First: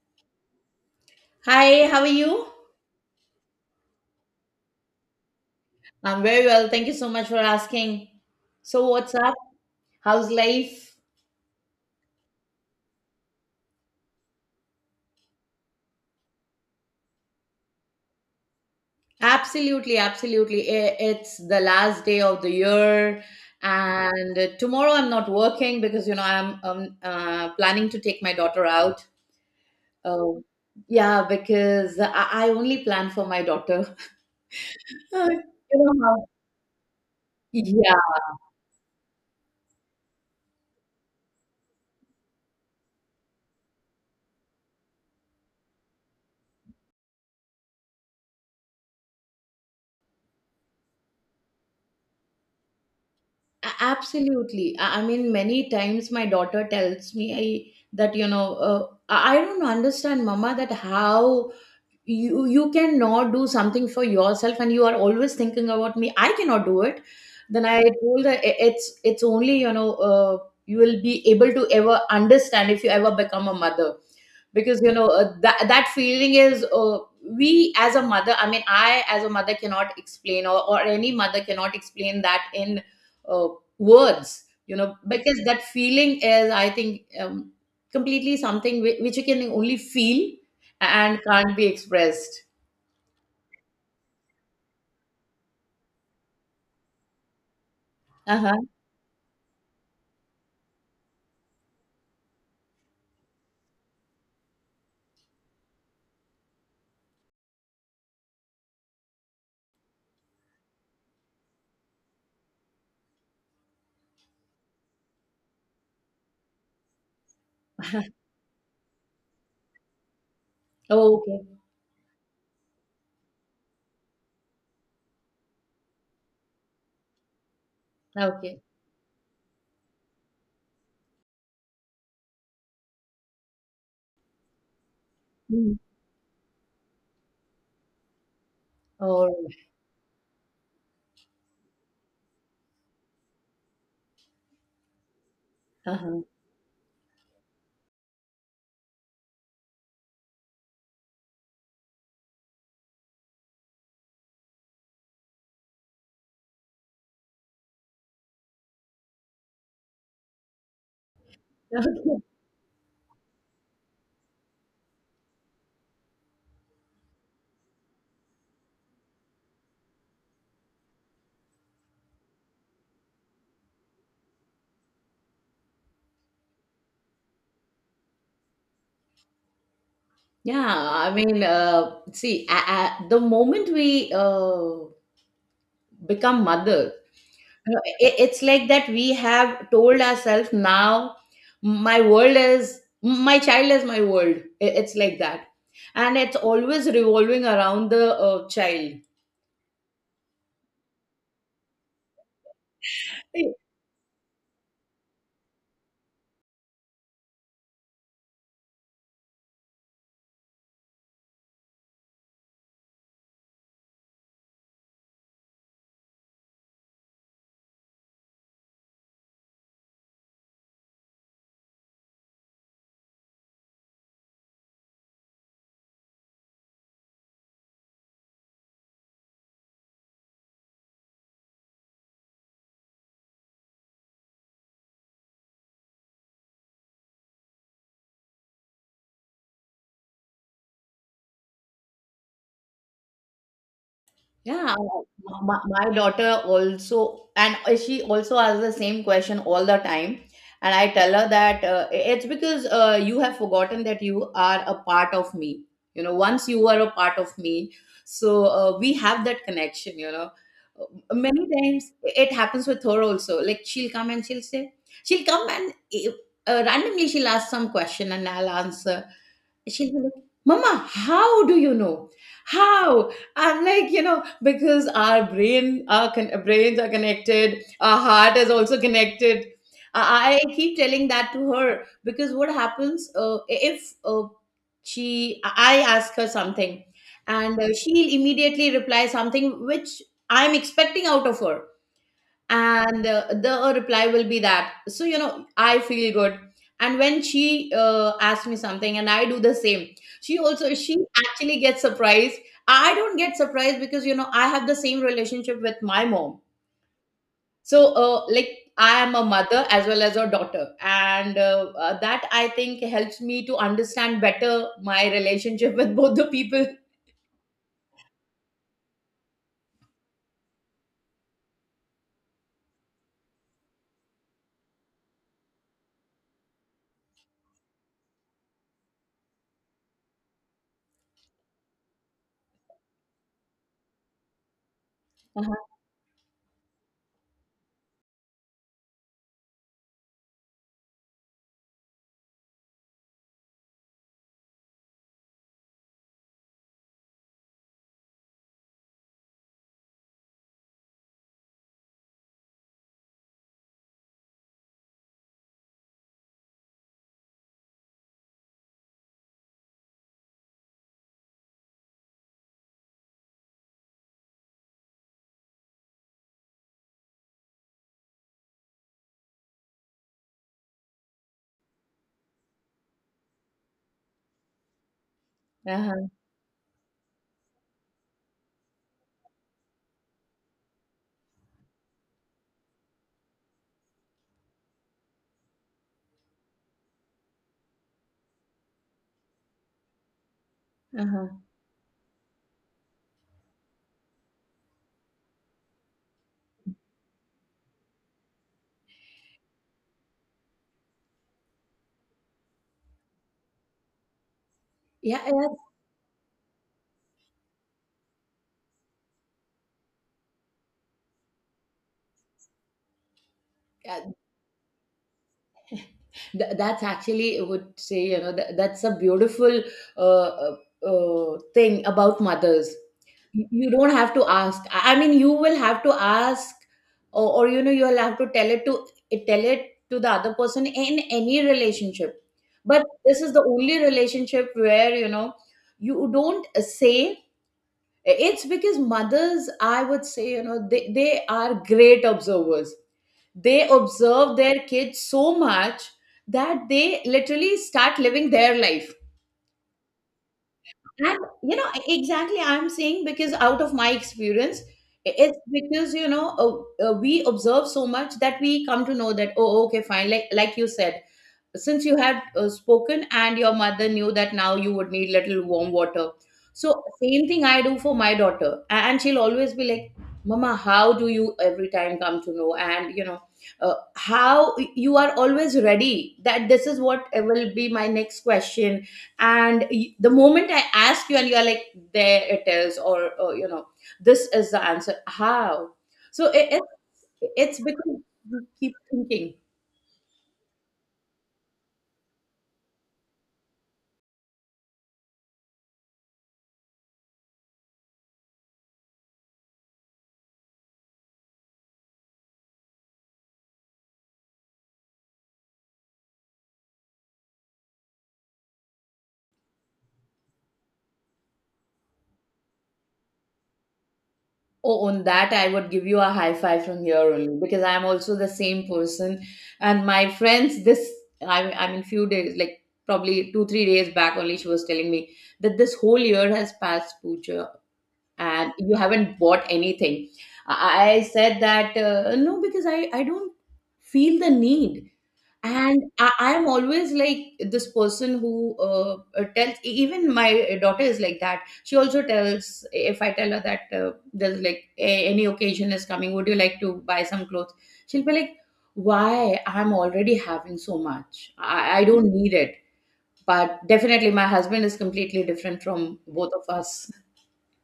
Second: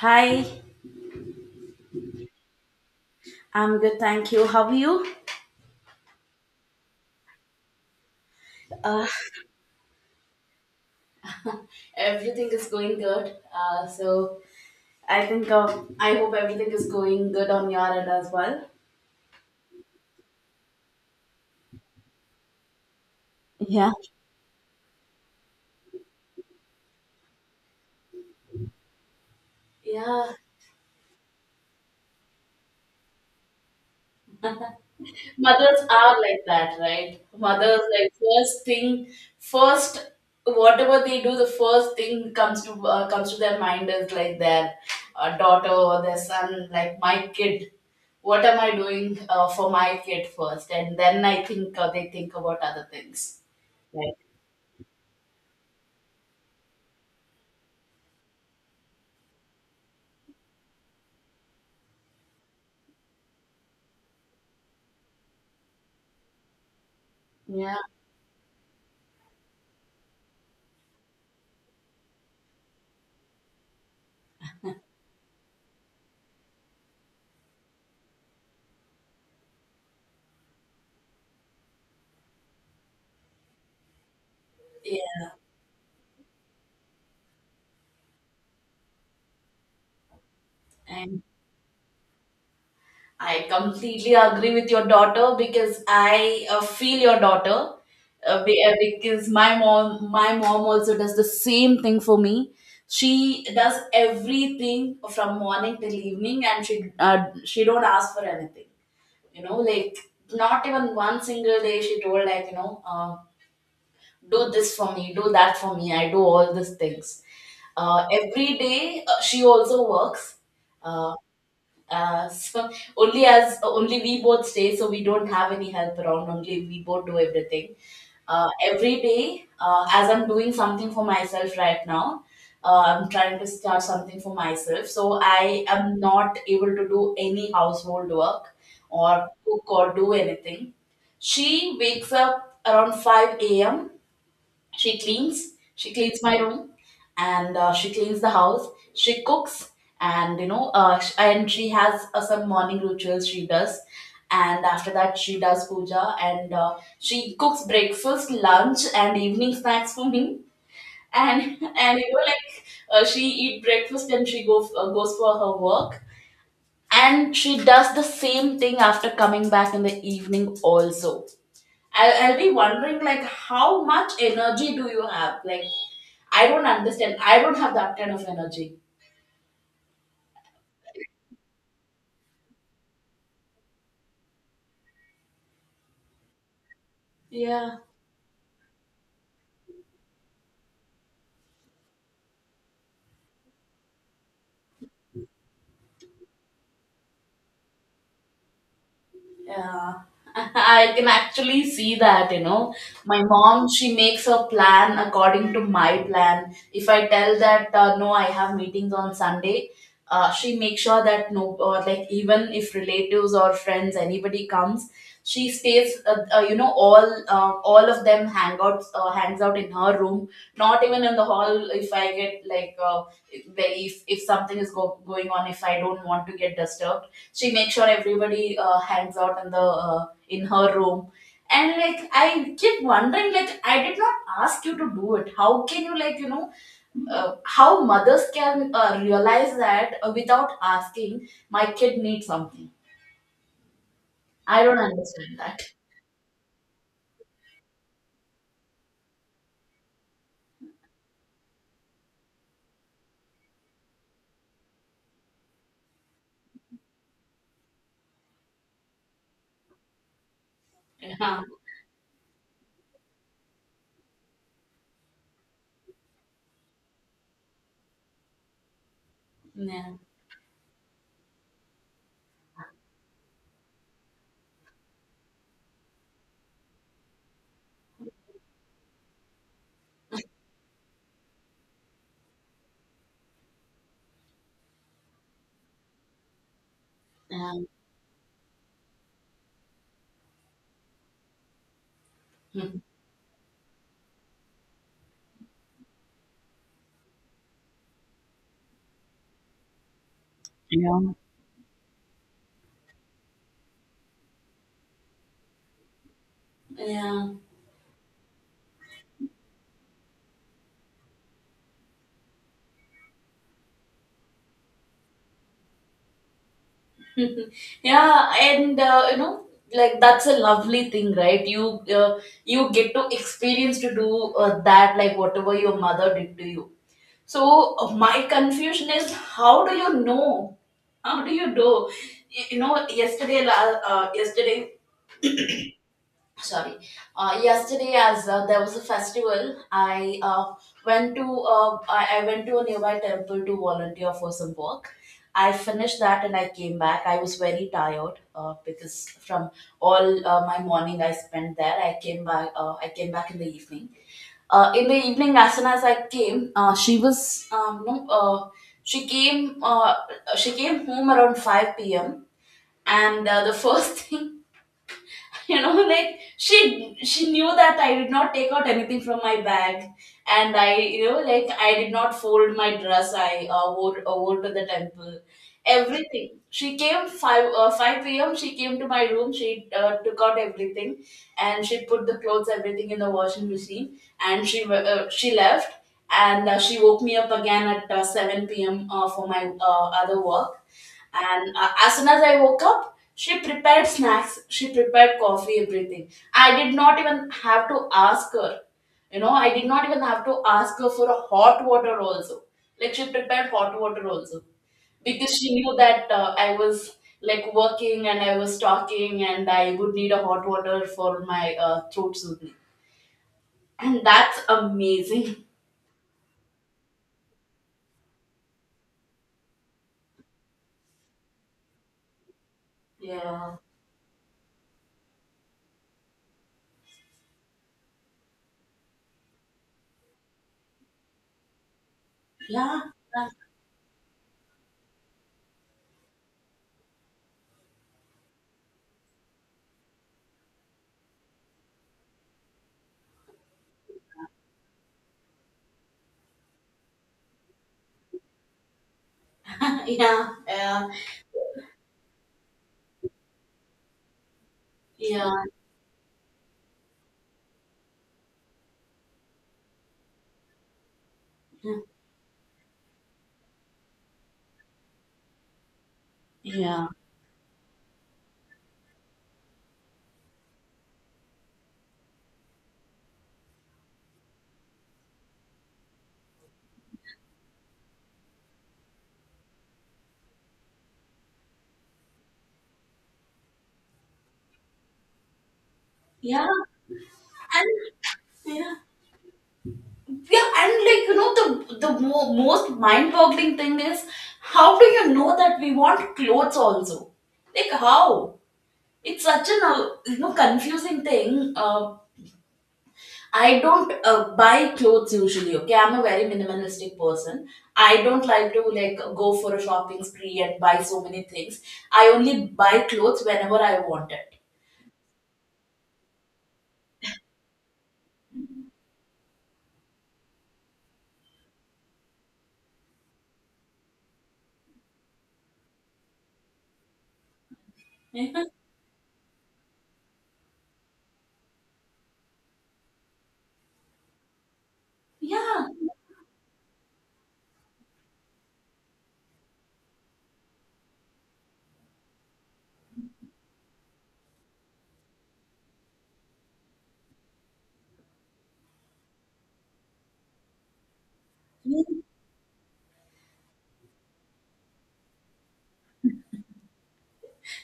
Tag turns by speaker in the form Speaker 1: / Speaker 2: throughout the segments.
Speaker 1: Hi,
Speaker 2: Hi, how are you?
Speaker 1: I'm good, thank you. How are you?
Speaker 2: I'm very well. Thank you so much for asking. So,
Speaker 1: Uh,
Speaker 2: what's up? How's life?
Speaker 1: Everything is going good. So I think, I hope everything is going good on your end as well.
Speaker 2: Absolutely, absolutely. It's the last day of the year,
Speaker 1: Yeah.
Speaker 2: and tomorrow I'm not working because I'm planning to take my daughter out.
Speaker 1: Yeah.
Speaker 2: Oh, yeah, because I only plan for my daughter. Uh, you
Speaker 1: Mothers
Speaker 2: know
Speaker 1: are
Speaker 2: how?
Speaker 1: like that, right? Mothers,
Speaker 2: Yeah,
Speaker 1: like, first thing, first, whatever they do, the first thing comes to comes to their mind is like their daughter or their son, like my kid, what am I doing for my kid first, and then I think they think about other things. Right.
Speaker 2: Absolutely. I mean, many times my daughter tells me that I don't understand, Mama, that how you cannot do something for yourself, and you are always thinking about me. I cannot do it. Then I
Speaker 1: Yeah.
Speaker 2: told her, It's only, you will be able to ever understand if you ever become a mother, because that feeling is, we as a mother, I mean, I as a mother, cannot explain, or any mother cannot explain that in uh, words,
Speaker 1: Yeah.
Speaker 2: because that feeling is, I think, completely something which you can only feel, and
Speaker 1: And.
Speaker 2: can't be expressed."
Speaker 1: I completely agree with your daughter because I feel your daughter uh,
Speaker 2: Uh-huh.
Speaker 1: be- uh, because my mom also does the same thing for me. She does everything from morning till evening, and she don't ask for anything. You know, like not even one single day she told, like, do this for me, do that for me. I do all these things every day. She also works. Uh,
Speaker 2: Oh, okay.
Speaker 1: so only as only we both stay, so we don't have any help around. Only we both do everything.
Speaker 2: Okay.
Speaker 1: Every day, as I'm doing something for myself right now, I'm trying to start something for myself. So I
Speaker 2: Mm.
Speaker 1: am not able to do any household work or
Speaker 2: All right.
Speaker 1: cook or do anything. She wakes up around 5 a.m. She cleans, she cleans
Speaker 2: Uh-huh.
Speaker 1: my room, and she cleans the house, she cooks, and and she has some morning rituals she does, and after that she does puja and she cooks breakfast, lunch, and evening snacks for me. And and you
Speaker 2: Okay.
Speaker 1: know, like, she eat breakfast and she go goes for her work, and she does the same thing after coming back in the evening also. I'll be wondering, like, how much energy do you have? Like, I don't understand. I don't have that kind of energy.
Speaker 2: Yeah, I mean, see, the moment we, become mother, you
Speaker 1: Yeah.
Speaker 2: know, it's like that, we have told ourselves now, my child is my world. It's like that. And it's always revolving around the child.
Speaker 1: Yeah, I can actually see that, you know. My mom, she makes a plan according to my plan. If I tell that, no, I have meetings on Sunday, she makes sure that no, or like even if relatives or friends, anybody comes, she stays, you know, all of them hang out, hangs out in her room, not even in the hall. If I get like, if going on, if I don't want to get disturbed, she makes sure everybody hangs out in the in her room. And like, I keep wondering, like, I did not ask you to do it. How can you, like, you know, how mothers can realize that without asking my kid needs something. I
Speaker 2: Yeah,
Speaker 1: don't understand that.
Speaker 2: my daughter also, and she also asks the same question all the time. And I tell her that, it's because, you have forgotten that you are a part of me. Once you are a part of me, so, we have that connection. Many
Speaker 1: Yeah.
Speaker 2: times it happens with her also. Like, she'll come and she'll say, she'll come and randomly she'll ask some question and I'll answer.
Speaker 1: Yeah.
Speaker 2: She'll be like, "Mama, how do you know? How?" I'm like, because our brains are connected, our heart is also connected. I keep telling that to her, because what happens, if, I ask her something, and,
Speaker 1: Yeah.
Speaker 2: she'll immediately reply something which I'm expecting out of her,
Speaker 1: Hmm.
Speaker 2: and the reply will be that. So, I feel good. And when she, asks me something and I do the same, she
Speaker 1: Yeah.
Speaker 2: actually gets surprised. I don't get surprised, because, I have the same relationship with my mom.
Speaker 1: Yeah.
Speaker 2: So, like, I am a mother as well as a daughter, and that, I think, helps me to understand better my relationship with both the people.
Speaker 1: Mhm. Yeah, and you know, like, that's a lovely thing, right? You uh, you get to experience to do that, like, whatever your mother did to you. So my confusion is, how do you know? How do you know? You know, yesterday,
Speaker 2: Uh-huh.
Speaker 1: sorry, yesterday, as there was a festival, I went to a nearby temple to volunteer for some work. I finished that and I came back. I was very tired because from all my morning I spent there. I came back in the evening. In the evening, as soon as I came, she was no, she came uh, she came home around 5 p.m. And the first thing you know, like, she knew that I did not take out anything from my bag, and I, you know, like, I did not fold my dress I wore to the temple.
Speaker 2: Uh-huh.
Speaker 1: Everything. She came 5 p.m., she came to my room, she took out everything and she put the clothes, everything, in the washing machine, and she she left. And she woke me up again at 7 p.m. For my other work.
Speaker 2: Uh-huh.
Speaker 1: And as soon as I woke up, she prepared snacks, she prepared coffee, everything. I did not even have to ask her. You know, I did not even have to ask her for a hot water also. Like, she prepared hot water also
Speaker 2: Yeah,
Speaker 1: because she knew that I was, like, working and I was talking and I would need a hot water for my throat soothing. And that's amazing.
Speaker 2: yes. That's actually, I would say, that's a beautiful, uh, uh, thing about mothers. You
Speaker 1: Yeah.
Speaker 2: you don't have to ask. I mean, you will have to ask, or you'll have to tell it to the other person in any relationship.
Speaker 1: Yeah.
Speaker 2: But this is the only relationship where, you don't say. It's because mothers, I would say, they are great observers. They observe their kids so much that they literally start living their life.
Speaker 1: Yeah. Yeah.
Speaker 2: And, exactly, I'm saying, because out of my experience,
Speaker 1: Yeah.
Speaker 2: it's because, we observe so much that we come to know that, oh, okay, fine. Like you said, since you had, spoken, and your mother knew that now you would need little warm water. So,
Speaker 1: Yeah.
Speaker 2: same thing I do for my daughter. And she'll always be like, "Mama, how do you every time come to know? And how you are always ready, that this is what, will be my next question? And the moment I ask you, and you are like, there it is." Or this is the answer. How? So
Speaker 1: Yeah.
Speaker 2: it's
Speaker 1: And
Speaker 2: because you keep
Speaker 1: yeah,
Speaker 2: thinking.
Speaker 1: yeah, and like, you know, the most mind-boggling thing is, how do you know that we want clothes also? Like, how? It's such an you know, confusing thing. I don't buy clothes usually. Okay, I'm a very minimalistic person. I don't like to, like, go for a shopping spree and buy so many things. I only buy clothes whenever I want it.
Speaker 2: Oh, on that, I would give you a high five from here only, because I'm also the same person. And my friends, I mean, few days, like probably 2, 3 days back only, she was telling me that this whole year has passed, Pooja, and you haven't bought anything. I said that, no, because I don't feel the need.
Speaker 1: Yeah.
Speaker 2: And I'm always like this person who, tells, even my daughter is like that. She also tells, if I tell her that, there's like any occasion is coming, would you like to buy some clothes? She'll be like, why? I'm already having so much. I don't need it. But definitely my husband is completely different from both of us.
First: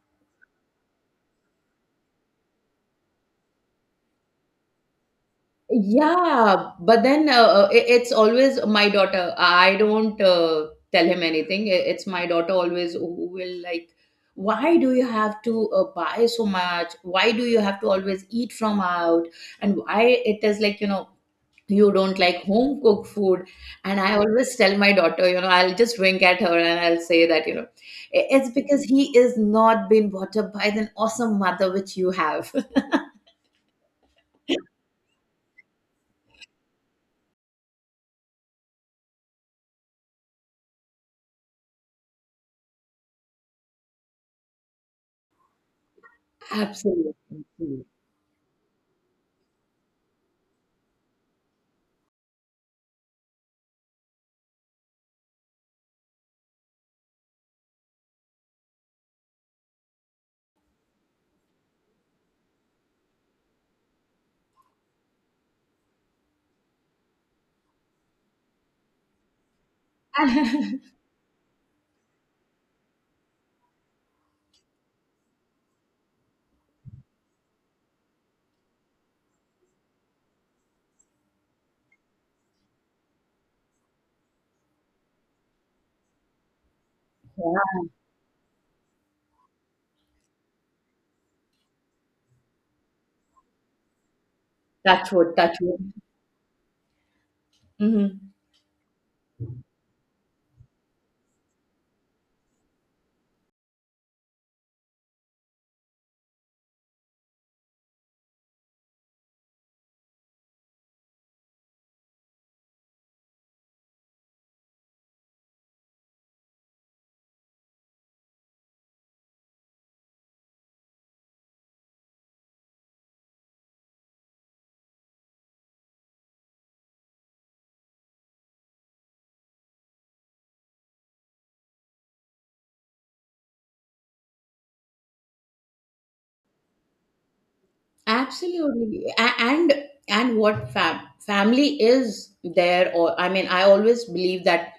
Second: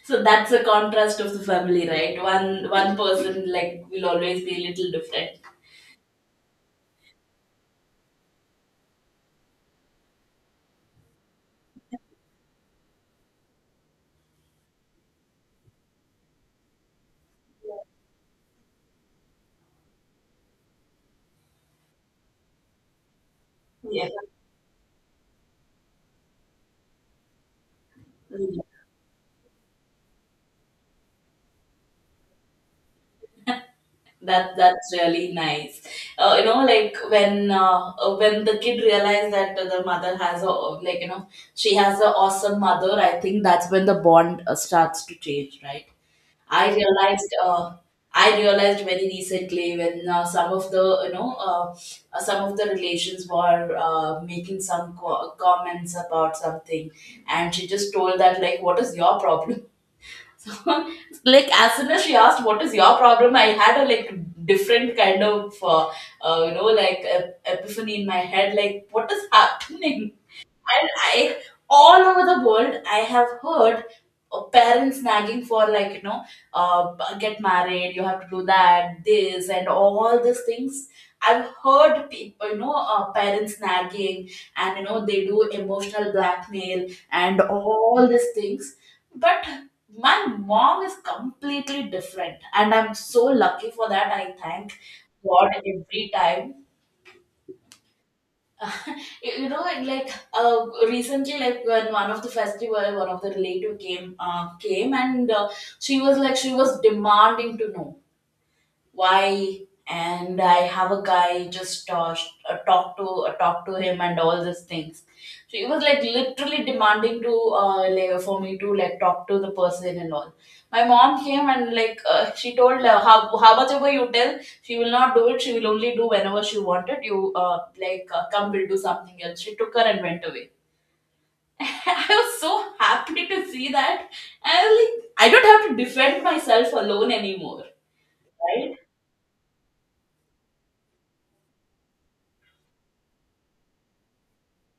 Speaker 1: So that's the contrast of the family, right? One person, like, will always be a little different.
Speaker 2: Yeah, but then, it's always my daughter. I don't, tell him anything. It's my daughter always who will like, why do you have to, buy so much? Why do you have to always eat from out? And why it is like, you don't like home cooked food. And
Speaker 1: Yeah.
Speaker 2: I always tell my daughter, I'll just wink at her and I'll say that, it's
Speaker 1: Mm.
Speaker 2: because he is not being brought up by the awesome mother which you have.
Speaker 1: That, that's really nice. You know, like, when the kid realized that the mother has a, like, you know, she has an awesome mother. I think that's when the bond starts to change, right? I realized uh, I realized very recently when some of the some of the relations were making some comments about something, and she just told that like, "What is your problem?" So, like as soon as she asked, "What is your problem?" I had a like different kind of you know, like, epiphany in my head, like, "What is happening?"
Speaker 2: Absolutely.
Speaker 1: And I, all over the world, I have heard parents nagging for like, you know, get married, you have to do that, this, and all these things. I've heard people, you know, parents nagging, and you know, they do emotional blackmail and all these things. But my mom is completely different, and I'm so lucky for that. I thank
Speaker 2: Touch wood,
Speaker 1: God
Speaker 2: touch wood.
Speaker 1: every time.
Speaker 2: Hmm.
Speaker 1: You know, and like, uh, recently, like, when one of the festival, one of the relative came came and she was like, she was demanding to know why, and I have a guy just talk to him and all these things. So he was like literally demanding to like, for me to like talk to the person and all. My mom came and like she told how much ever you tell, she will not do it, she will only do whenever she wanted. You like come, we'll do something else. She took her and went away. I was so happy to see that. I was like, I don't have to defend myself alone anymore. Right.
Speaker 2: Absolutely. And what family is there? Or, I mean, I always believe that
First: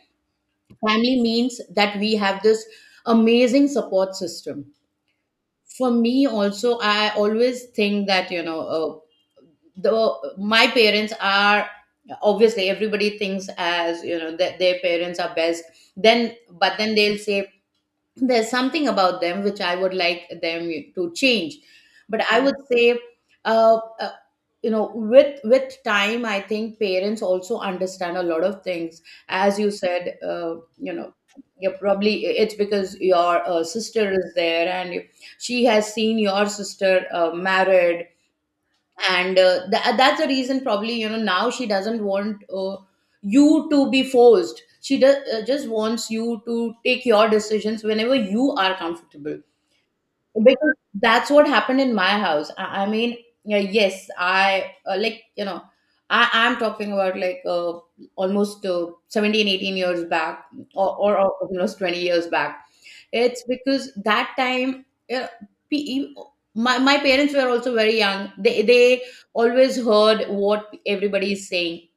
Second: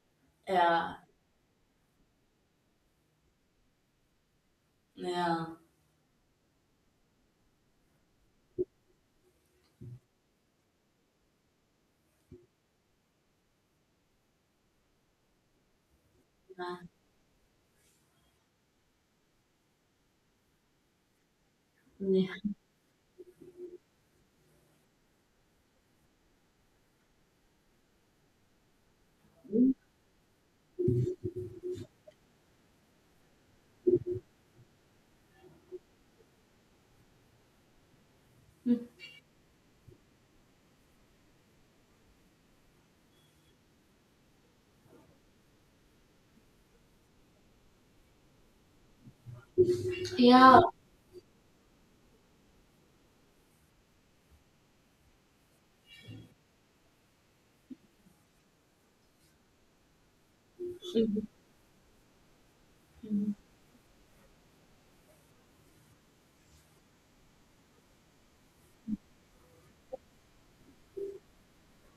Speaker 1: Yeah.
Speaker 2: family means that we have this amazing support system.
Speaker 1: Yeah.
Speaker 2: For me also, I always think that, the my parents are, obviously everybody thinks, as that their parents are best. Then
Speaker 1: Yeah.
Speaker 2: But then they'll say there's something about them which I would like them to change. But I
Speaker 1: Yeah.
Speaker 2: would say, uh, uh, with time, I think parents also understand a lot of things. As you said, you're probably, it's because your, sister is there, and she has seen your sister, married, and that's the reason, probably, now she doesn't want, you to be forced. She just wants you to take your decisions whenever you are comfortable,
Speaker 1: Yeah.
Speaker 2: because that's what happened in my house. I mean, yeah, yes. I Like, I'm talking about like, almost, uh, 17 18 years back, or almost 20 years back. It's because that time, uh, pe- my parents were also very young. They always heard what everybody is saying.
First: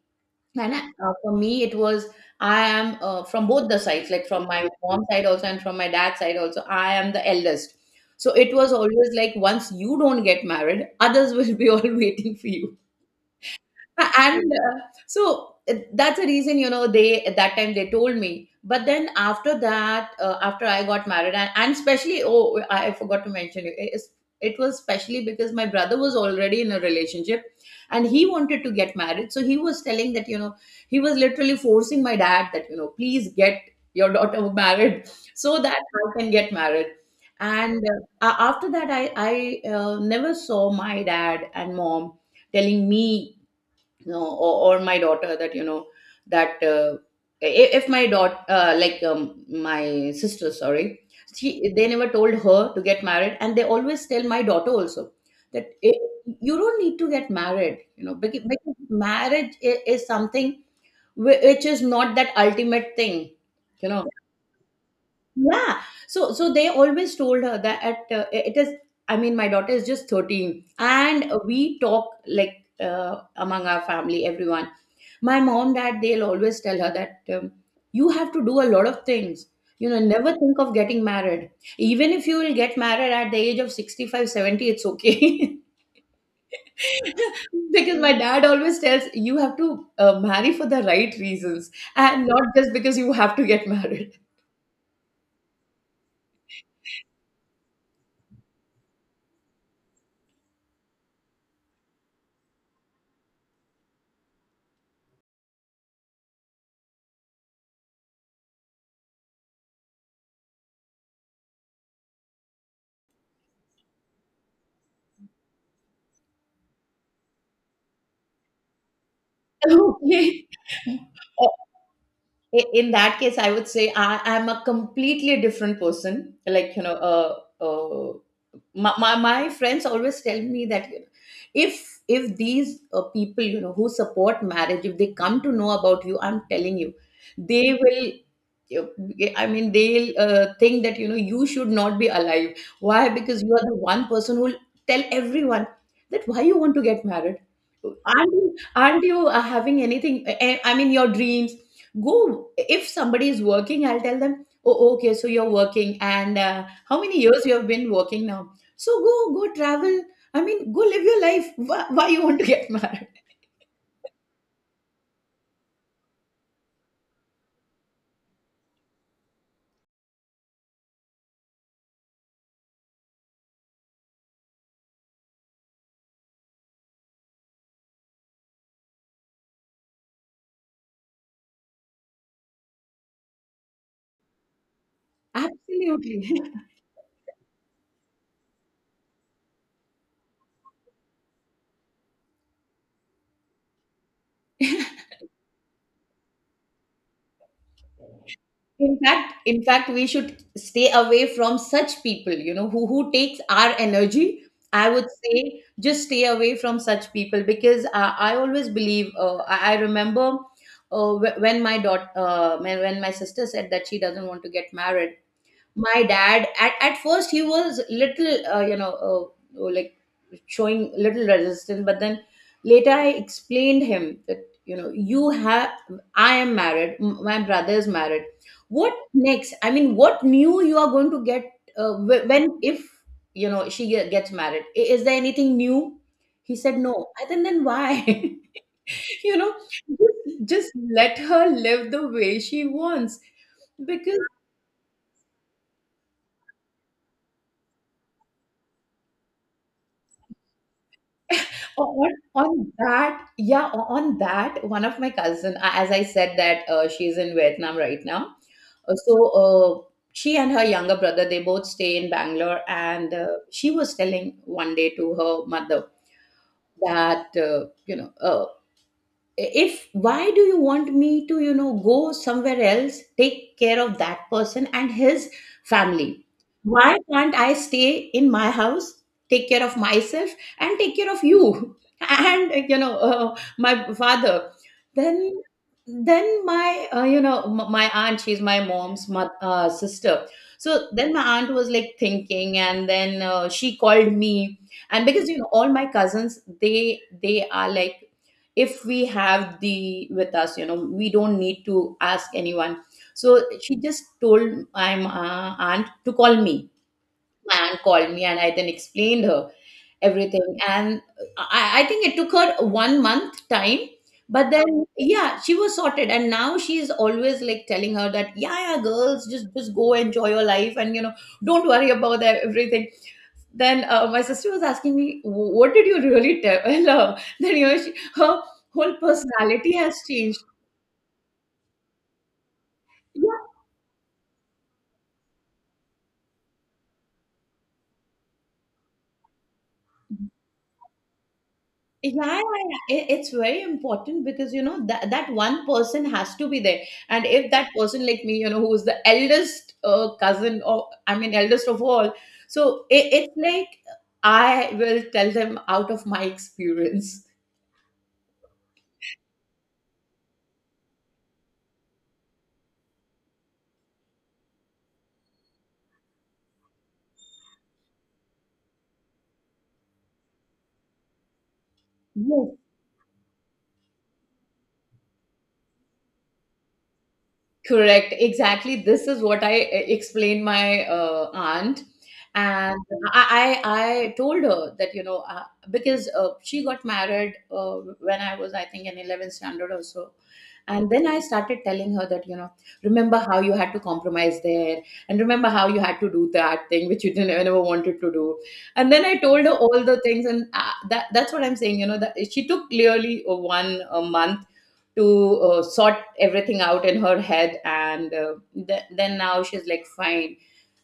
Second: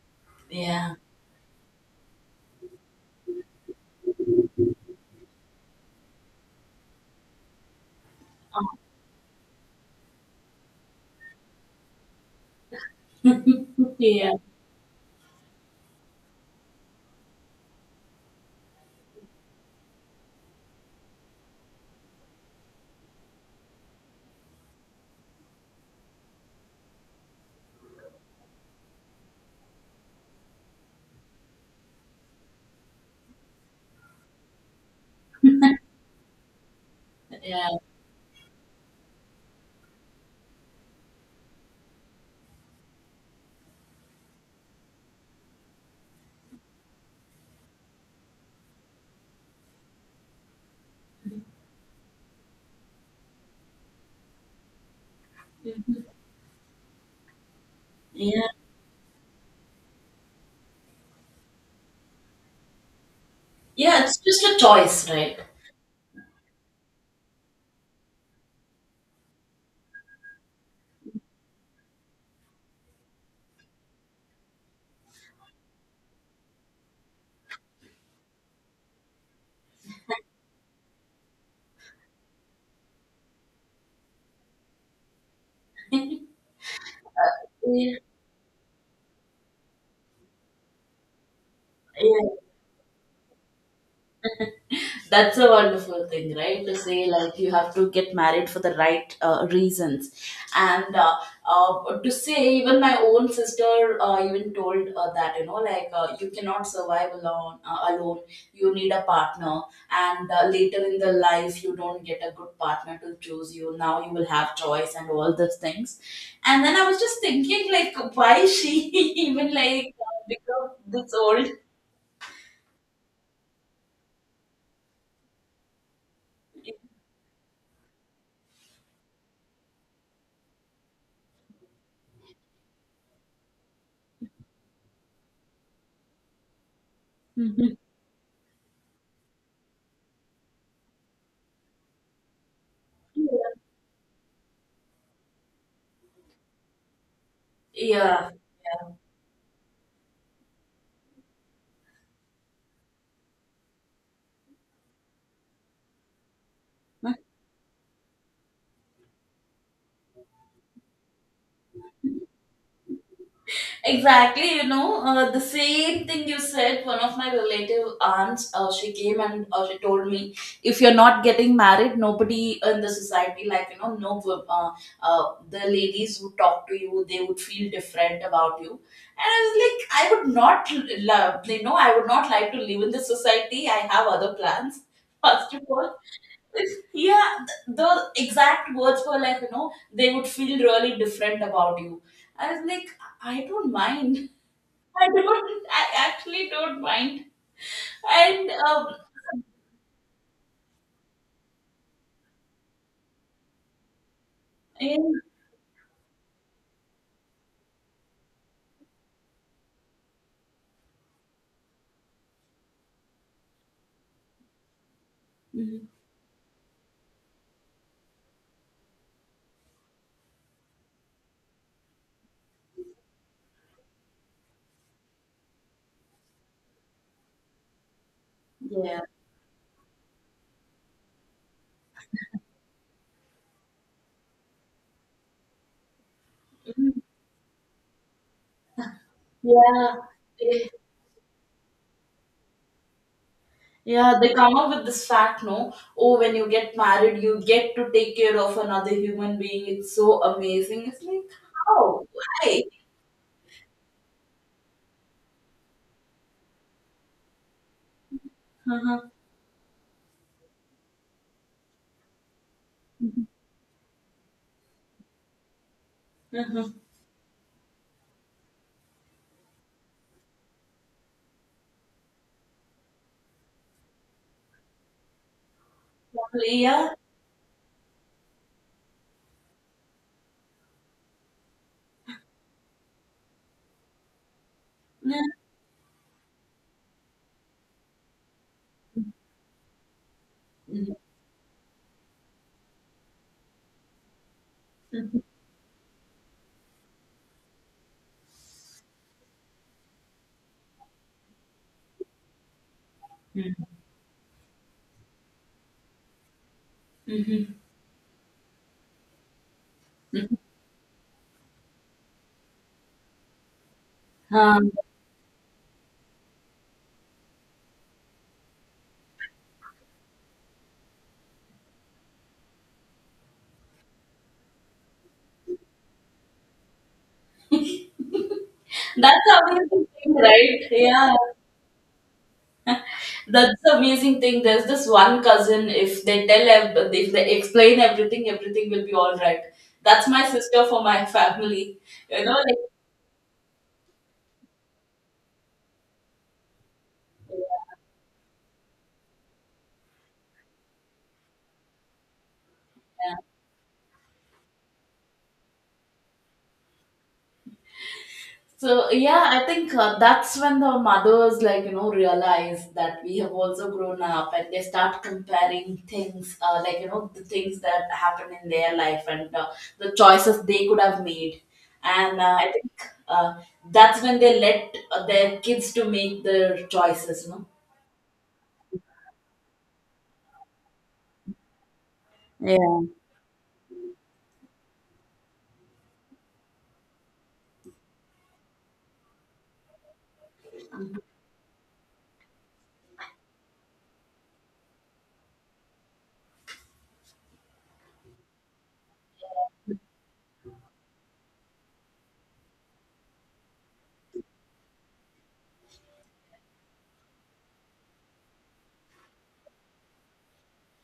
Speaker 2: And, for me, it was, I am, from both the sides, like from my mom side also and from my dad's side also. I am the eldest. So, it was always like, once you don't get married, others will be all waiting for you.
Speaker 1: Yeah. Yeah.
Speaker 2: And, so, that's the reason, they, at that time, they told me. But then, after that, after I got married, and especially oh, I forgot to mention It was especially because my brother was already in a relationship, and he wanted to get married, so he was telling that, he was literally forcing my dad that, please get your daughter married, so that I can get married. And, after that, I never saw my dad and mom telling me, or my daughter, that, that, if my daughter, like, my sister sorry she they never told her to get married, and they always tell my daughter also that, I you don't need to get married, because,
Speaker 1: Yeah.
Speaker 2: marriage is something which is not that ultimate thing, you know
Speaker 1: Yeah. It's just a choice, right?
Speaker 2: yeah. So they always told her that, at, it is I mean, my daughter is just 13, and we talk, like, among our family, everyone my mom that they'll always tell her that, you have to do a lot of things, never think of getting married. Even if you will get married at the age of 65, 70, it's okay.
Speaker 1: Yeah.
Speaker 2: Because my dad always tells, you have to, marry for the right reasons, and
Speaker 1: Yeah.
Speaker 2: not just because you have to get married.
Speaker 1: That's a wonderful thing, right? To say, like, you have to get married for the right reasons, and to say, even my own sister even told that, you know, like, you cannot survive alone. Alone, you need a partner, and later in the life you don't get a good partner to choose you. Now you will have choice and all those things, and then I was just thinking, like, why she even like
Speaker 2: Okay.
Speaker 1: become this old?
Speaker 2: In that case, I would say, I am a completely different person. Like, uh, my friends always tell me that, if these, people, who support marriage, if they come to know about you, I'm telling you, they will you, I mean, they'll, think that, you should not be alive. Why? Because you
Speaker 1: Yeah.
Speaker 2: are the one person who will tell everyone that why you want to get married.
Speaker 1: Yeah.
Speaker 2: aren't you,
Speaker 1: Yeah.
Speaker 2: aren't you having anything, I mean, your dreams? Go, if somebody is working, I'll tell them, oh, okay, so you're working, and how many years you have been working now. So go travel, I mean, go live your life. Why you want to get married?
Speaker 1: Exactly, you know, the same thing you said. One of my relative aunts, she came and she told me, if you're not getting married, nobody in the society, like, you know, no, uh, the ladies would talk to you. They would feel different about you. And I was like, I would not love, you know, I would not like to live in this society. I have other plans. First of all,
Speaker 2: Absolutely.
Speaker 1: yeah, the exact words were like, you know, they would feel really different about you. I was like, I don't mind. I don't. I actually don't mind. And
Speaker 2: In fact, we should stay away from such people, you know, who takes our energy. I would
Speaker 1: in,
Speaker 2: say just stay away from such people because I always believe, I remember when my sister said that she doesn't want to get married.
Speaker 1: mhm,
Speaker 2: My dad, at first, he was little, like showing little resistance, but then later I explained him that you know you have, I am married, my brother is married, what
Speaker 1: yeah,
Speaker 2: next, I mean what new you are going to get when if she gets married, is there anything new? He said
Speaker 1: mhm,
Speaker 2: no, I think then why? you know
Speaker 1: yeah,
Speaker 2: just,
Speaker 1: eh,
Speaker 2: just let her live the way she wants,
Speaker 1: yeah.
Speaker 2: because
Speaker 1: They come up with this fact, no? Oh, when you get married, you get to take care of another human being. It's so amazing. It's like, how?
Speaker 2: on,
Speaker 1: Why?
Speaker 2: on that, yeah, on that, one of my cousin, as I said that, she's in Vietnam right now. Uh,
Speaker 1: Uh-huh.
Speaker 2: so uh, she and her younger brother they both stay in Bangalore, and she was telling one day to her mother
Speaker 1: Uh-huh.
Speaker 2: that if why do you want me to go somewhere else, take care of that person and his family?
Speaker 1: Probably, yeah.
Speaker 2: Why can't I stay in my house, take care of myself, and take care of you? And my father,
Speaker 1: Yeah.
Speaker 2: then then my, my aunt, she's my mom's sister. So
Speaker 1: Mhm.
Speaker 2: then my aunt was like thinking, and then she called me. And
Speaker 1: Mhm.
Speaker 2: because you know all my cousins, they are like, if we have the with us, we don't need to ask anyone. So
Speaker 1: Mhm.
Speaker 2: she just told my aunt to call me.
Speaker 1: Mhm.
Speaker 2: My aunt called me, and I then explained her
Speaker 1: Mhm.
Speaker 2: everything, and I think it took her one month time, but
Speaker 1: Um,
Speaker 2: then yeah, she was sorted, and now she's always like telling her that yeah, yeah, girls, just go enjoy your life, and don't worry about that everything. Then my sister was asking me, What did you really tell her that her whole
Speaker 1: that's
Speaker 2: personality
Speaker 1: amazing
Speaker 2: has
Speaker 1: thing,
Speaker 2: changed?"
Speaker 1: right? Yeah.
Speaker 2: Yeah,
Speaker 1: That's the amazing thing. There's this one cousin. If they tell, if they explain everything, everything will be all right. That's my sister for my family.
Speaker 2: yeah, yeah,
Speaker 1: Like,
Speaker 2: yeah. It's very important because you know that that one person has to be there, and if that person like me, who is the eldest cousin, or I mean eldest of all, so it's like I will tell them out of my experience.
Speaker 1: so yeah, I think that's when the mothers like realize that we have also grown up, and they start comparing things, the things that happen in their life and the choices they could have made. And
Speaker 2: Yes.
Speaker 1: I think uh, that's when they let their kids to make their choices.
Speaker 2: Correct. Exactly. This is what I explained my aunt,
Speaker 1: Yeah.
Speaker 2: and I, I I told her that because she got married when I was, I think, in 11th standard or so, and then I started telling her that remember how you had to compromise there, and remember how you had to do that thing which you didn't never wanted to do, and then I told her all the things, and that's what I'm saying. You know that she took clearly one month to sort everything out in her head, and then now she's like fine.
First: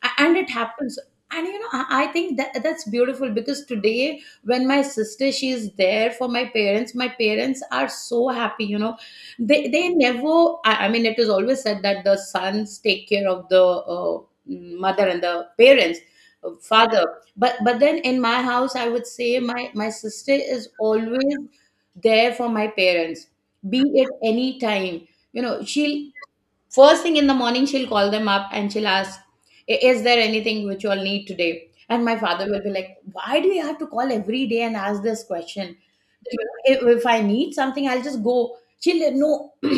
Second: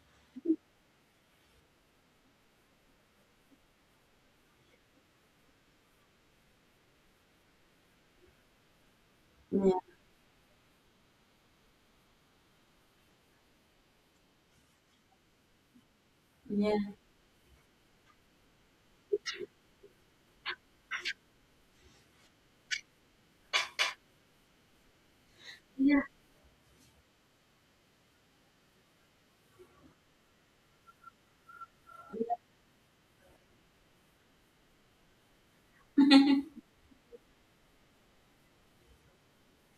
Speaker 2: And it happens, and I think that that's beautiful because today when my sister she's there for my parents, my parents are so happy. they
Speaker 1: Yeah,
Speaker 2: they never, I mean, it is always said that the sons take care of the mother and the parents,
Speaker 1: yeah,
Speaker 2: father, but then in my house I would say my sister is always there for my parents, be at any time,
Speaker 1: yeah.
Speaker 2: she'll. First thing in the morning, she'll call them up, and she'll ask, Is there anything which you all need today? And my father will be like, why do you have to call every day and ask this question? If I need something, I'll just go." She'll like, no,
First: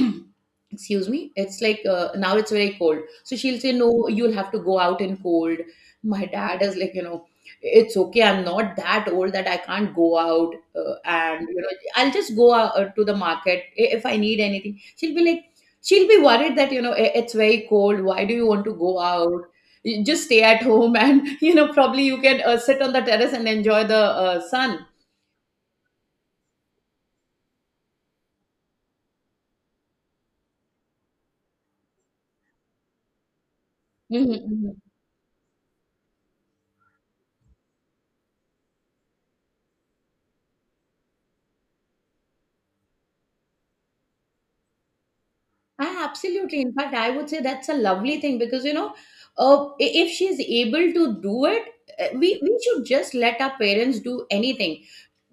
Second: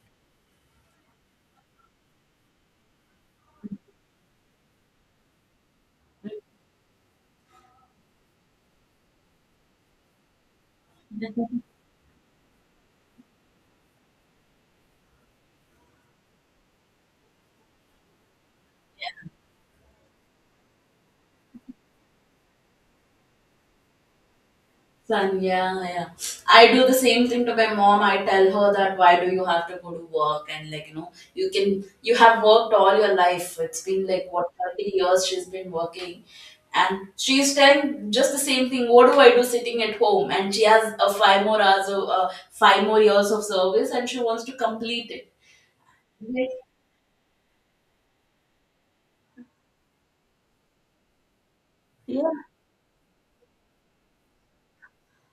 Speaker 2: excuse me, it's like, now it's very cold. So she'll say, no, you'll have to go out in cold. My dad is like, It's okay, I'm not that old that I can't go out. And, I'll just go to the market if I need anything. She'll be worried that it's very cold, why do you want to go out? You just stay at home and probably you can sit on the terrace and enjoy the sun.
Speaker 1: Son, yeah, yeah. I do the same thing to my mom. I tell her that why do you have to go to work and like you have worked all your life. It's been like what
Speaker 2: Mm-hmm.
Speaker 1: 30 years she's been working, and she's telling just the same thing. What do I do sitting at home? And she has a five more hours of five more years of service, and she wants to complete it.
Speaker 2: Ah,
Speaker 1: Like,
Speaker 2: absolutely. In fact, I would say that's a lovely thing because you know, uh, i- if she's able to do it,
Speaker 1: yeah,
Speaker 2: we should just let our parents do anything.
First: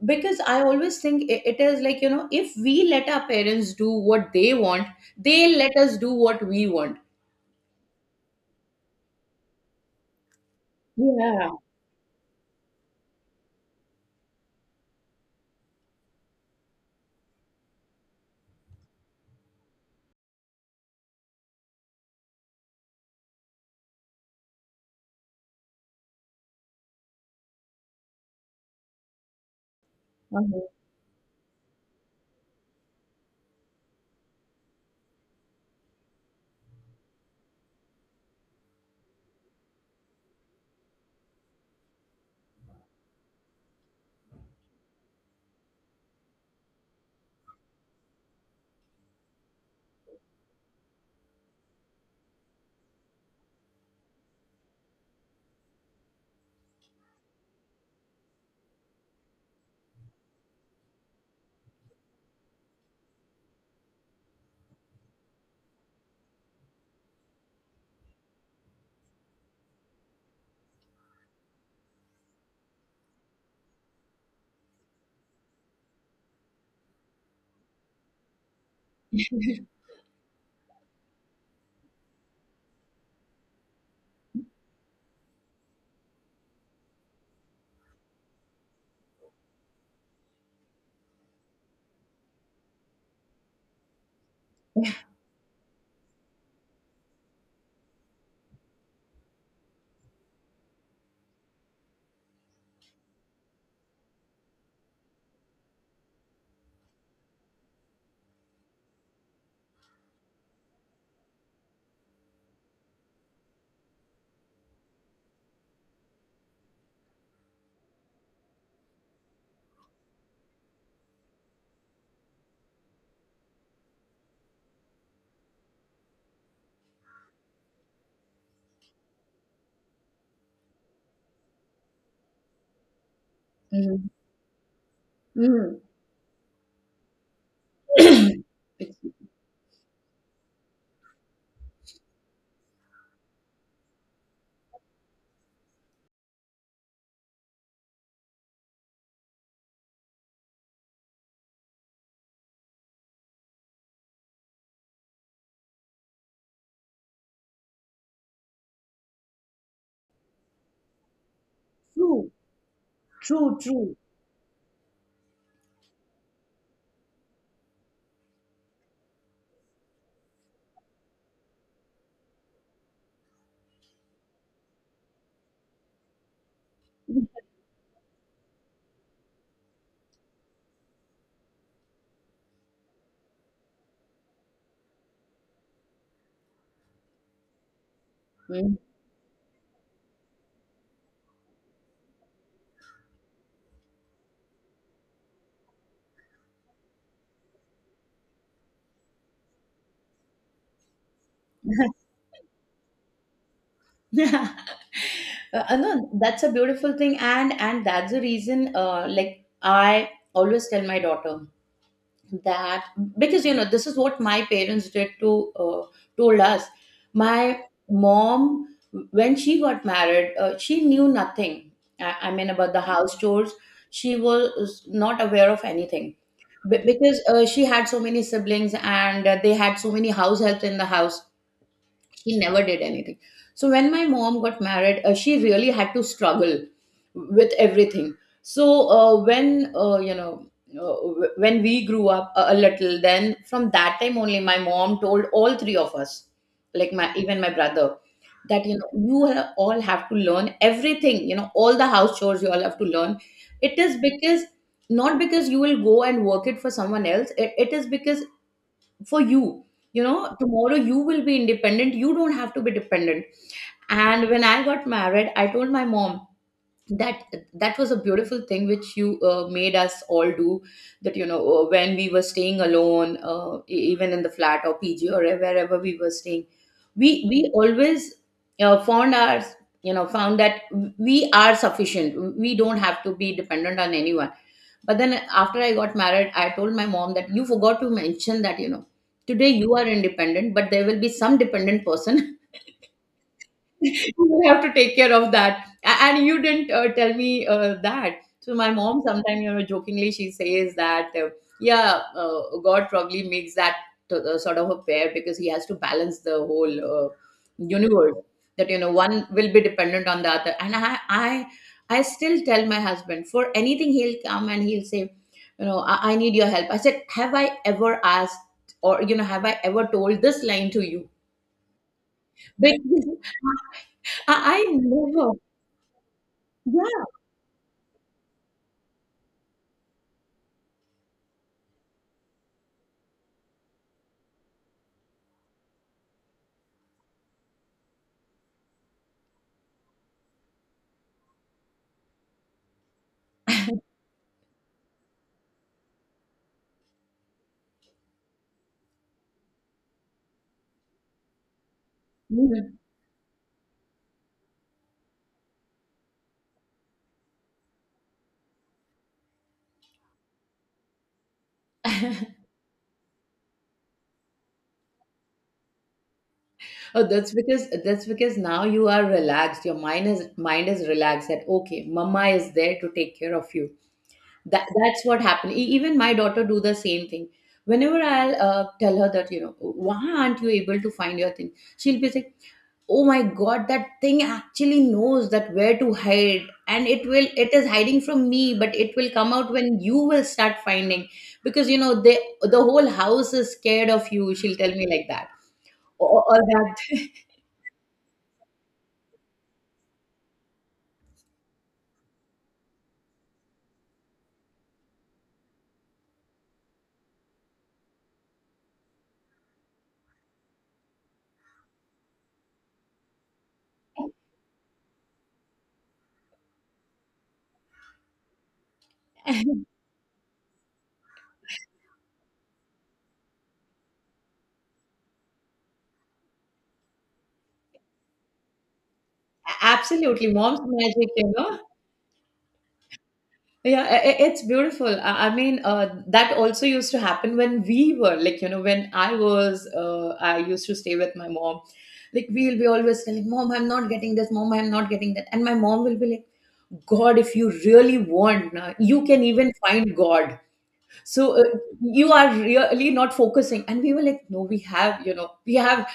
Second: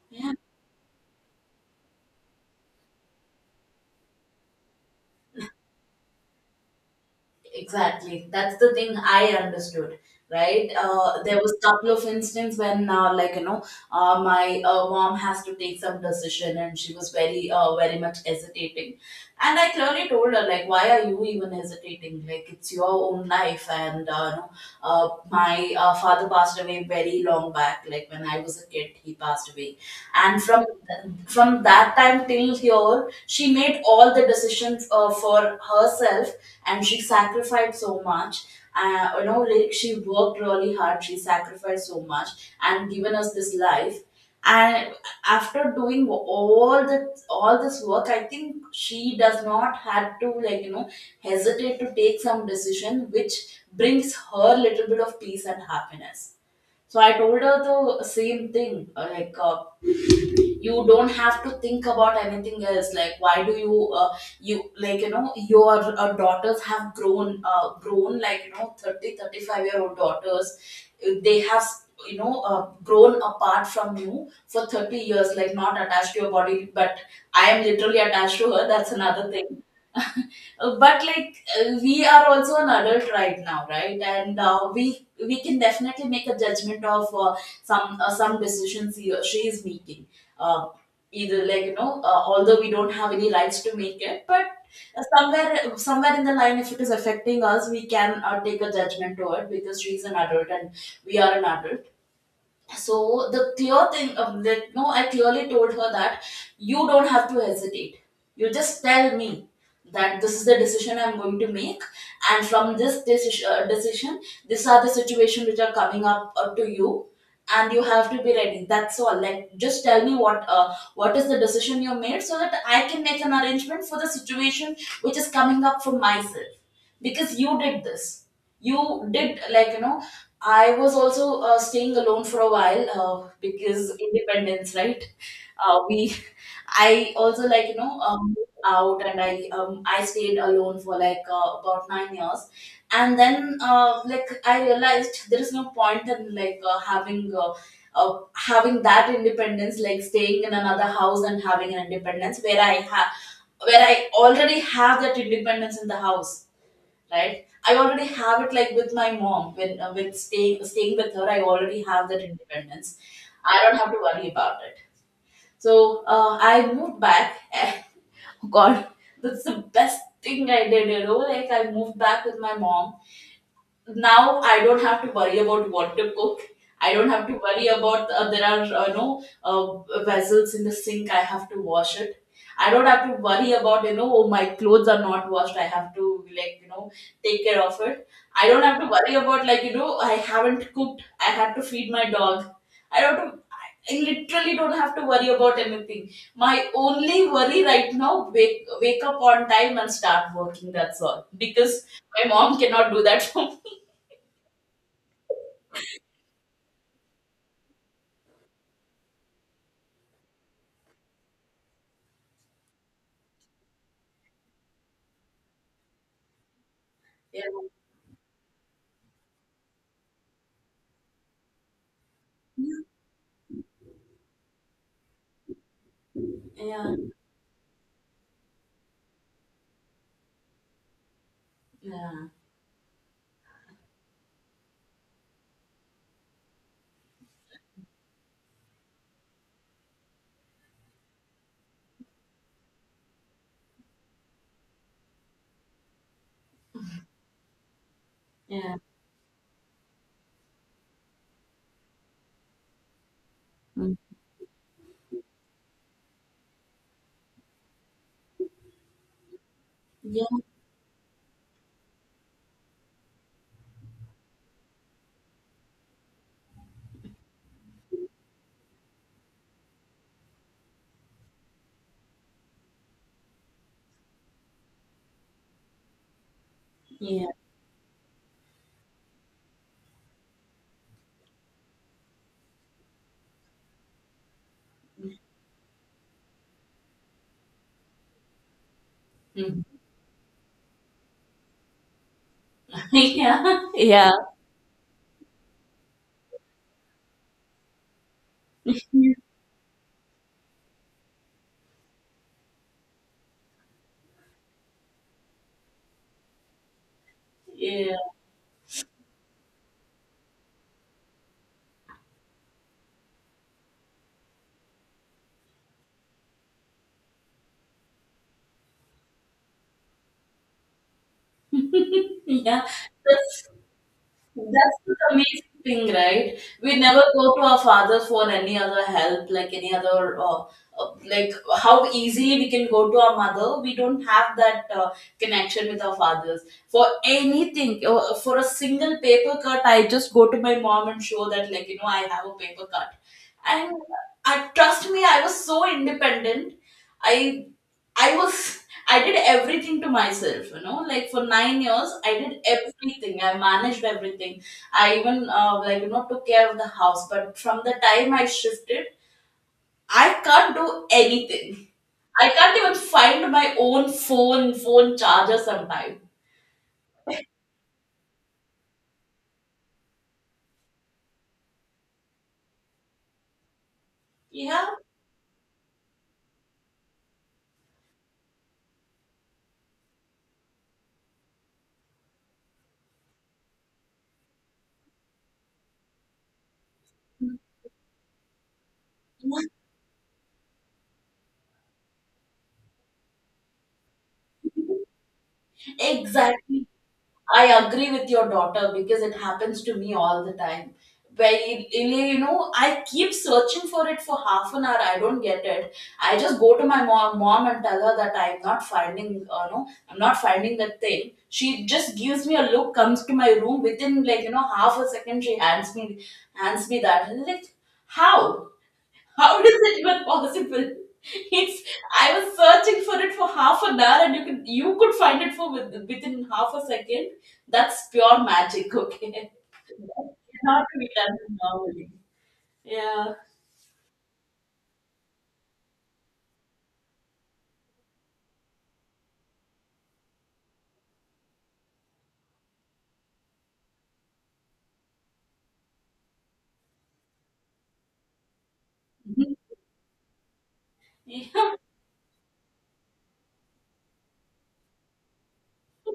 Speaker 1: yeah.
Speaker 2: Because I always think it is like, if we let our parents do what they want, they will let us do what we want.
Speaker 1: Exactly. That's the thing I understood, right? There
Speaker 2: Yeah.
Speaker 1: was a couple of instances when, like, my mom has to take some decision and she was very, very much hesitating. And I clearly told her, like, why are you even hesitating? Like, it's your own life. And my father passed away very long back. Like, when I was a kid, he passed away. And
Speaker 2: Uh-huh.
Speaker 1: from that time till here, she made all the decisions for herself and she sacrificed so much. Like she worked really hard. She sacrificed so much and given us this life. And after doing all this work, I think she does not have to hesitate to take some decision which brings her little bit of peace and happiness. So I told her the same thing. Like you don't have to think about anything else like why do you like your daughters have grown 30 five-year-old daughters they have grown apart from you for 30 years, like not attached to your body, but I am literally attached to her. That's another thing. But like we are also an adult right now, right? And we can definitely make a judgment of some decisions he or she is making, uh, either although we don't have any rights to make it, but somewhere in the line, if it is affecting us, we can take a judgment to it because she is an adult and we are an adult. So the clear thing of that, no, I clearly told her that you don't have to hesitate. You just tell me that this is the decision I'm going to make, and from this decision, these are the situations which are coming up to you, and you have to be ready. That's all. Like, just tell me what is the decision you made, so that I can make an arrangement for the situation which is coming up for myself. Because you did this, you did I was also staying alone for a while because
Speaker 2: Mhm.
Speaker 1: independence, right?
Speaker 2: Mhm.
Speaker 1: Uh, we, I also moved out and I stayed alone for like about 9 years, and then like I realized there is no point in like having that independence, like staying in another house and having an independence where I already have that independence in the house, right? I already have it like with my mom when with staying with her. I already have that
Speaker 2: True,
Speaker 1: independence.
Speaker 2: true,
Speaker 1: I don't have
Speaker 2: true.
Speaker 1: to worry about it. So I moved back. God, that's the best thing I did. Like I moved back with my mom. Now I don't have to worry about what to cook. I don't have to worry about there are no vessels in the sink. I have to wash it. I don't have to worry about oh, my clothes are not washed. I have to take care of it. I don't
Speaker 2: Mm.
Speaker 1: have to worry about I haven't cooked. I have to feed my dog. I don't. have- I literally don't have to worry about anything. My only worry right now, wake up on time and start working. That's all because my mom cannot do that for me.
Speaker 2: No, that's a beautiful thing, and that's the reason. Like I always tell my daughter that, because this is what my parents did to, told us.
Speaker 1: Yeah,
Speaker 2: My mom, when she got married, she knew nothing. I mean about the house chores. She was not aware of anything Be-
Speaker 1: yeah,
Speaker 2: because she had so many siblings, and they had so many house helps in the house.
Speaker 1: yeah,
Speaker 2: He never did anything. So when my mom got married, she really had to struggle with everything. So when you know w- when we grew up a little, then from that time only my mom told all three of us, like my, even my brother, that
Speaker 1: yeah,
Speaker 2: you all have to learn everything, all the house chores you all have to learn. It
Speaker 1: mm,
Speaker 2: is because not because you will go and work it for someone else, it is because for you, you
Speaker 1: yeah,
Speaker 2: know tomorrow you will be independent, you don't have to be dependent. And when I got married, I told my mom that that was a beautiful thing which you made us all do, that when we were staying alone, even in the flat or PG or wherever we were staying, we
Speaker 1: yeah,
Speaker 2: we always found our you know found that we are sufficient, we don't have to be dependent on anyone. But then after I got married, I told my mom that you forgot to mention that, today
Speaker 1: mm,
Speaker 2: you are independent, but there will be some dependent person.
Speaker 1: yeah, yeah.
Speaker 2: You will have to take care of that. And you didn't tell me that. So my mom sometimes, jokingly she says that, yeah, God probably makes that sort of a pair because he has to balance the whole
Speaker 1: Yeah,
Speaker 2: universe. That, one will be dependent on the other. And I still tell my husband, for anything he'll come and he'll say, you know, I need your help. I said, have I ever asked, have I ever told this line to you?
Speaker 1: yeah.
Speaker 2: Because
Speaker 1: That's
Speaker 2: I
Speaker 1: That's the
Speaker 2: never.
Speaker 1: amazing thing, right? We never
Speaker 2: Yeah.
Speaker 1: go to our fathers for any other help, like any other, like how easily we can go to our mother. We don't have that connection with our fathers for anything. For a single paper cut, I just go to my mom and show that, I have a paper cut, and I trust me, I was so independent. I I was. I did everything to myself, like for 9 years, I did
Speaker 2: Mhm.
Speaker 1: everything. I managed everything. I even, like, took care of the house. But from the time I shifted, I can't do anything. I can't even find my own phone charger sometimes.
Speaker 2: Oh, that's because now you are relaxed. Your mind is relaxed that okay, mama is there to take care of you. That
Speaker 1: Yeah.
Speaker 2: that's what happened. Even my daughter do the same thing. Whenever I'll tell her that why aren't you able to find your thing, she'll be like, oh my god, that thing actually knows that where to hide, and it is hiding from me, but it will come out when you will start finding, because the whole house is scared of you. She'll tell me like that. All
Speaker 1: Exactly.
Speaker 2: that.
Speaker 1: I agree with your daughter because it happens to me all the time. Really, I keep searching for it for half an hour. I don't get it. I just go to my mom and tell her that I'm not finding, no, I'm not finding that thing. She just gives me a look, comes to my room within half a second. Hands me that. I'm like, how? How is it even possible? It's I was searching for it for half an hour, and you could find it within half a second. That's pure magic, okay? That
Speaker 2: Absolutely, mom's
Speaker 1: cannot be
Speaker 2: magic,
Speaker 1: done
Speaker 2: you know.
Speaker 1: normally. Yeah.
Speaker 2: Yeah, it's beautiful. I mean, that also used to happen when we were I used to stay with my mom. Like we'll be always telling mom, I'm not getting this, mom, I'm not getting that, and my mom will be like, God, if you really want, na, you can even find God. So you are really not focusing. And we were like, no, we have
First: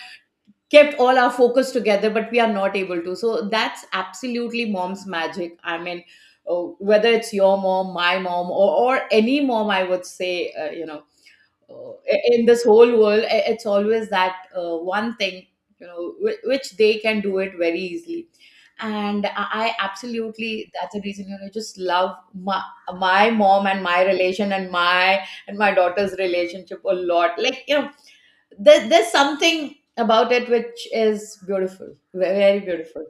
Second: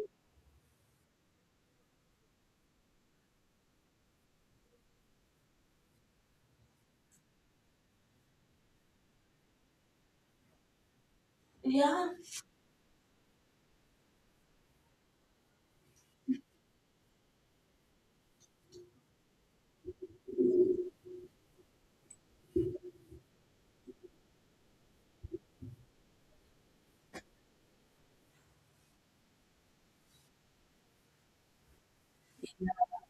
Speaker 2: kept all our focus together, but we are not able to, so that's absolutely mom's magic. I mean, uh, whether it's your mom, my mom, or any mom, I would say uh,
Speaker 1: Yeah.
Speaker 2: in this whole world it's always that, one thing, which they can do it very easily. And I absolutely, that's the reason, just love my, my mom and my relation and my daughter's relationship a lot, like there's something about it which is beautiful, very beautiful.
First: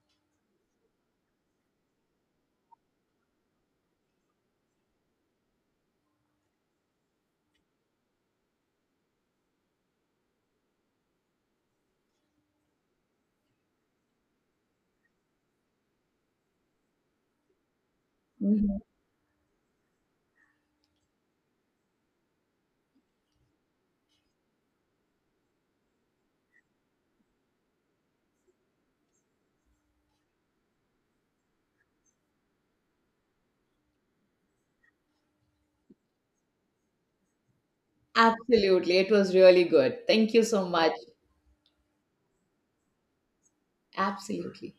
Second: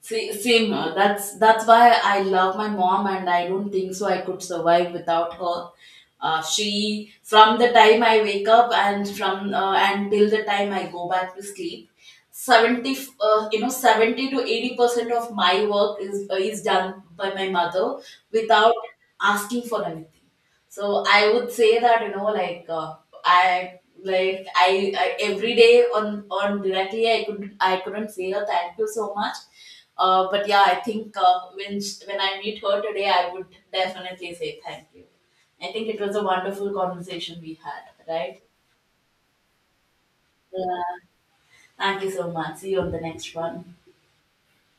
Speaker 1: See, same. That's why I love my mom, and I don't think so I could survive without her. She, from the time I wake up and from until the time I go back to sleep, seventy you know 70 to 80% of my work is done by my mother without
Speaker 2: Mhm.
Speaker 1: asking for anything. So I would say that like I every day, on directly, I couldn't say her thank you so much. But yeah, I think when I meet her today, I would definitely say thank you. I think it was a wonderful conversation we had, right?
Speaker 2: Absolutely, it was really good, thank you so
Speaker 1: Yeah.
Speaker 2: much.
Speaker 1: Thank you so much. See you on the next one.
Speaker 2: Absolutely.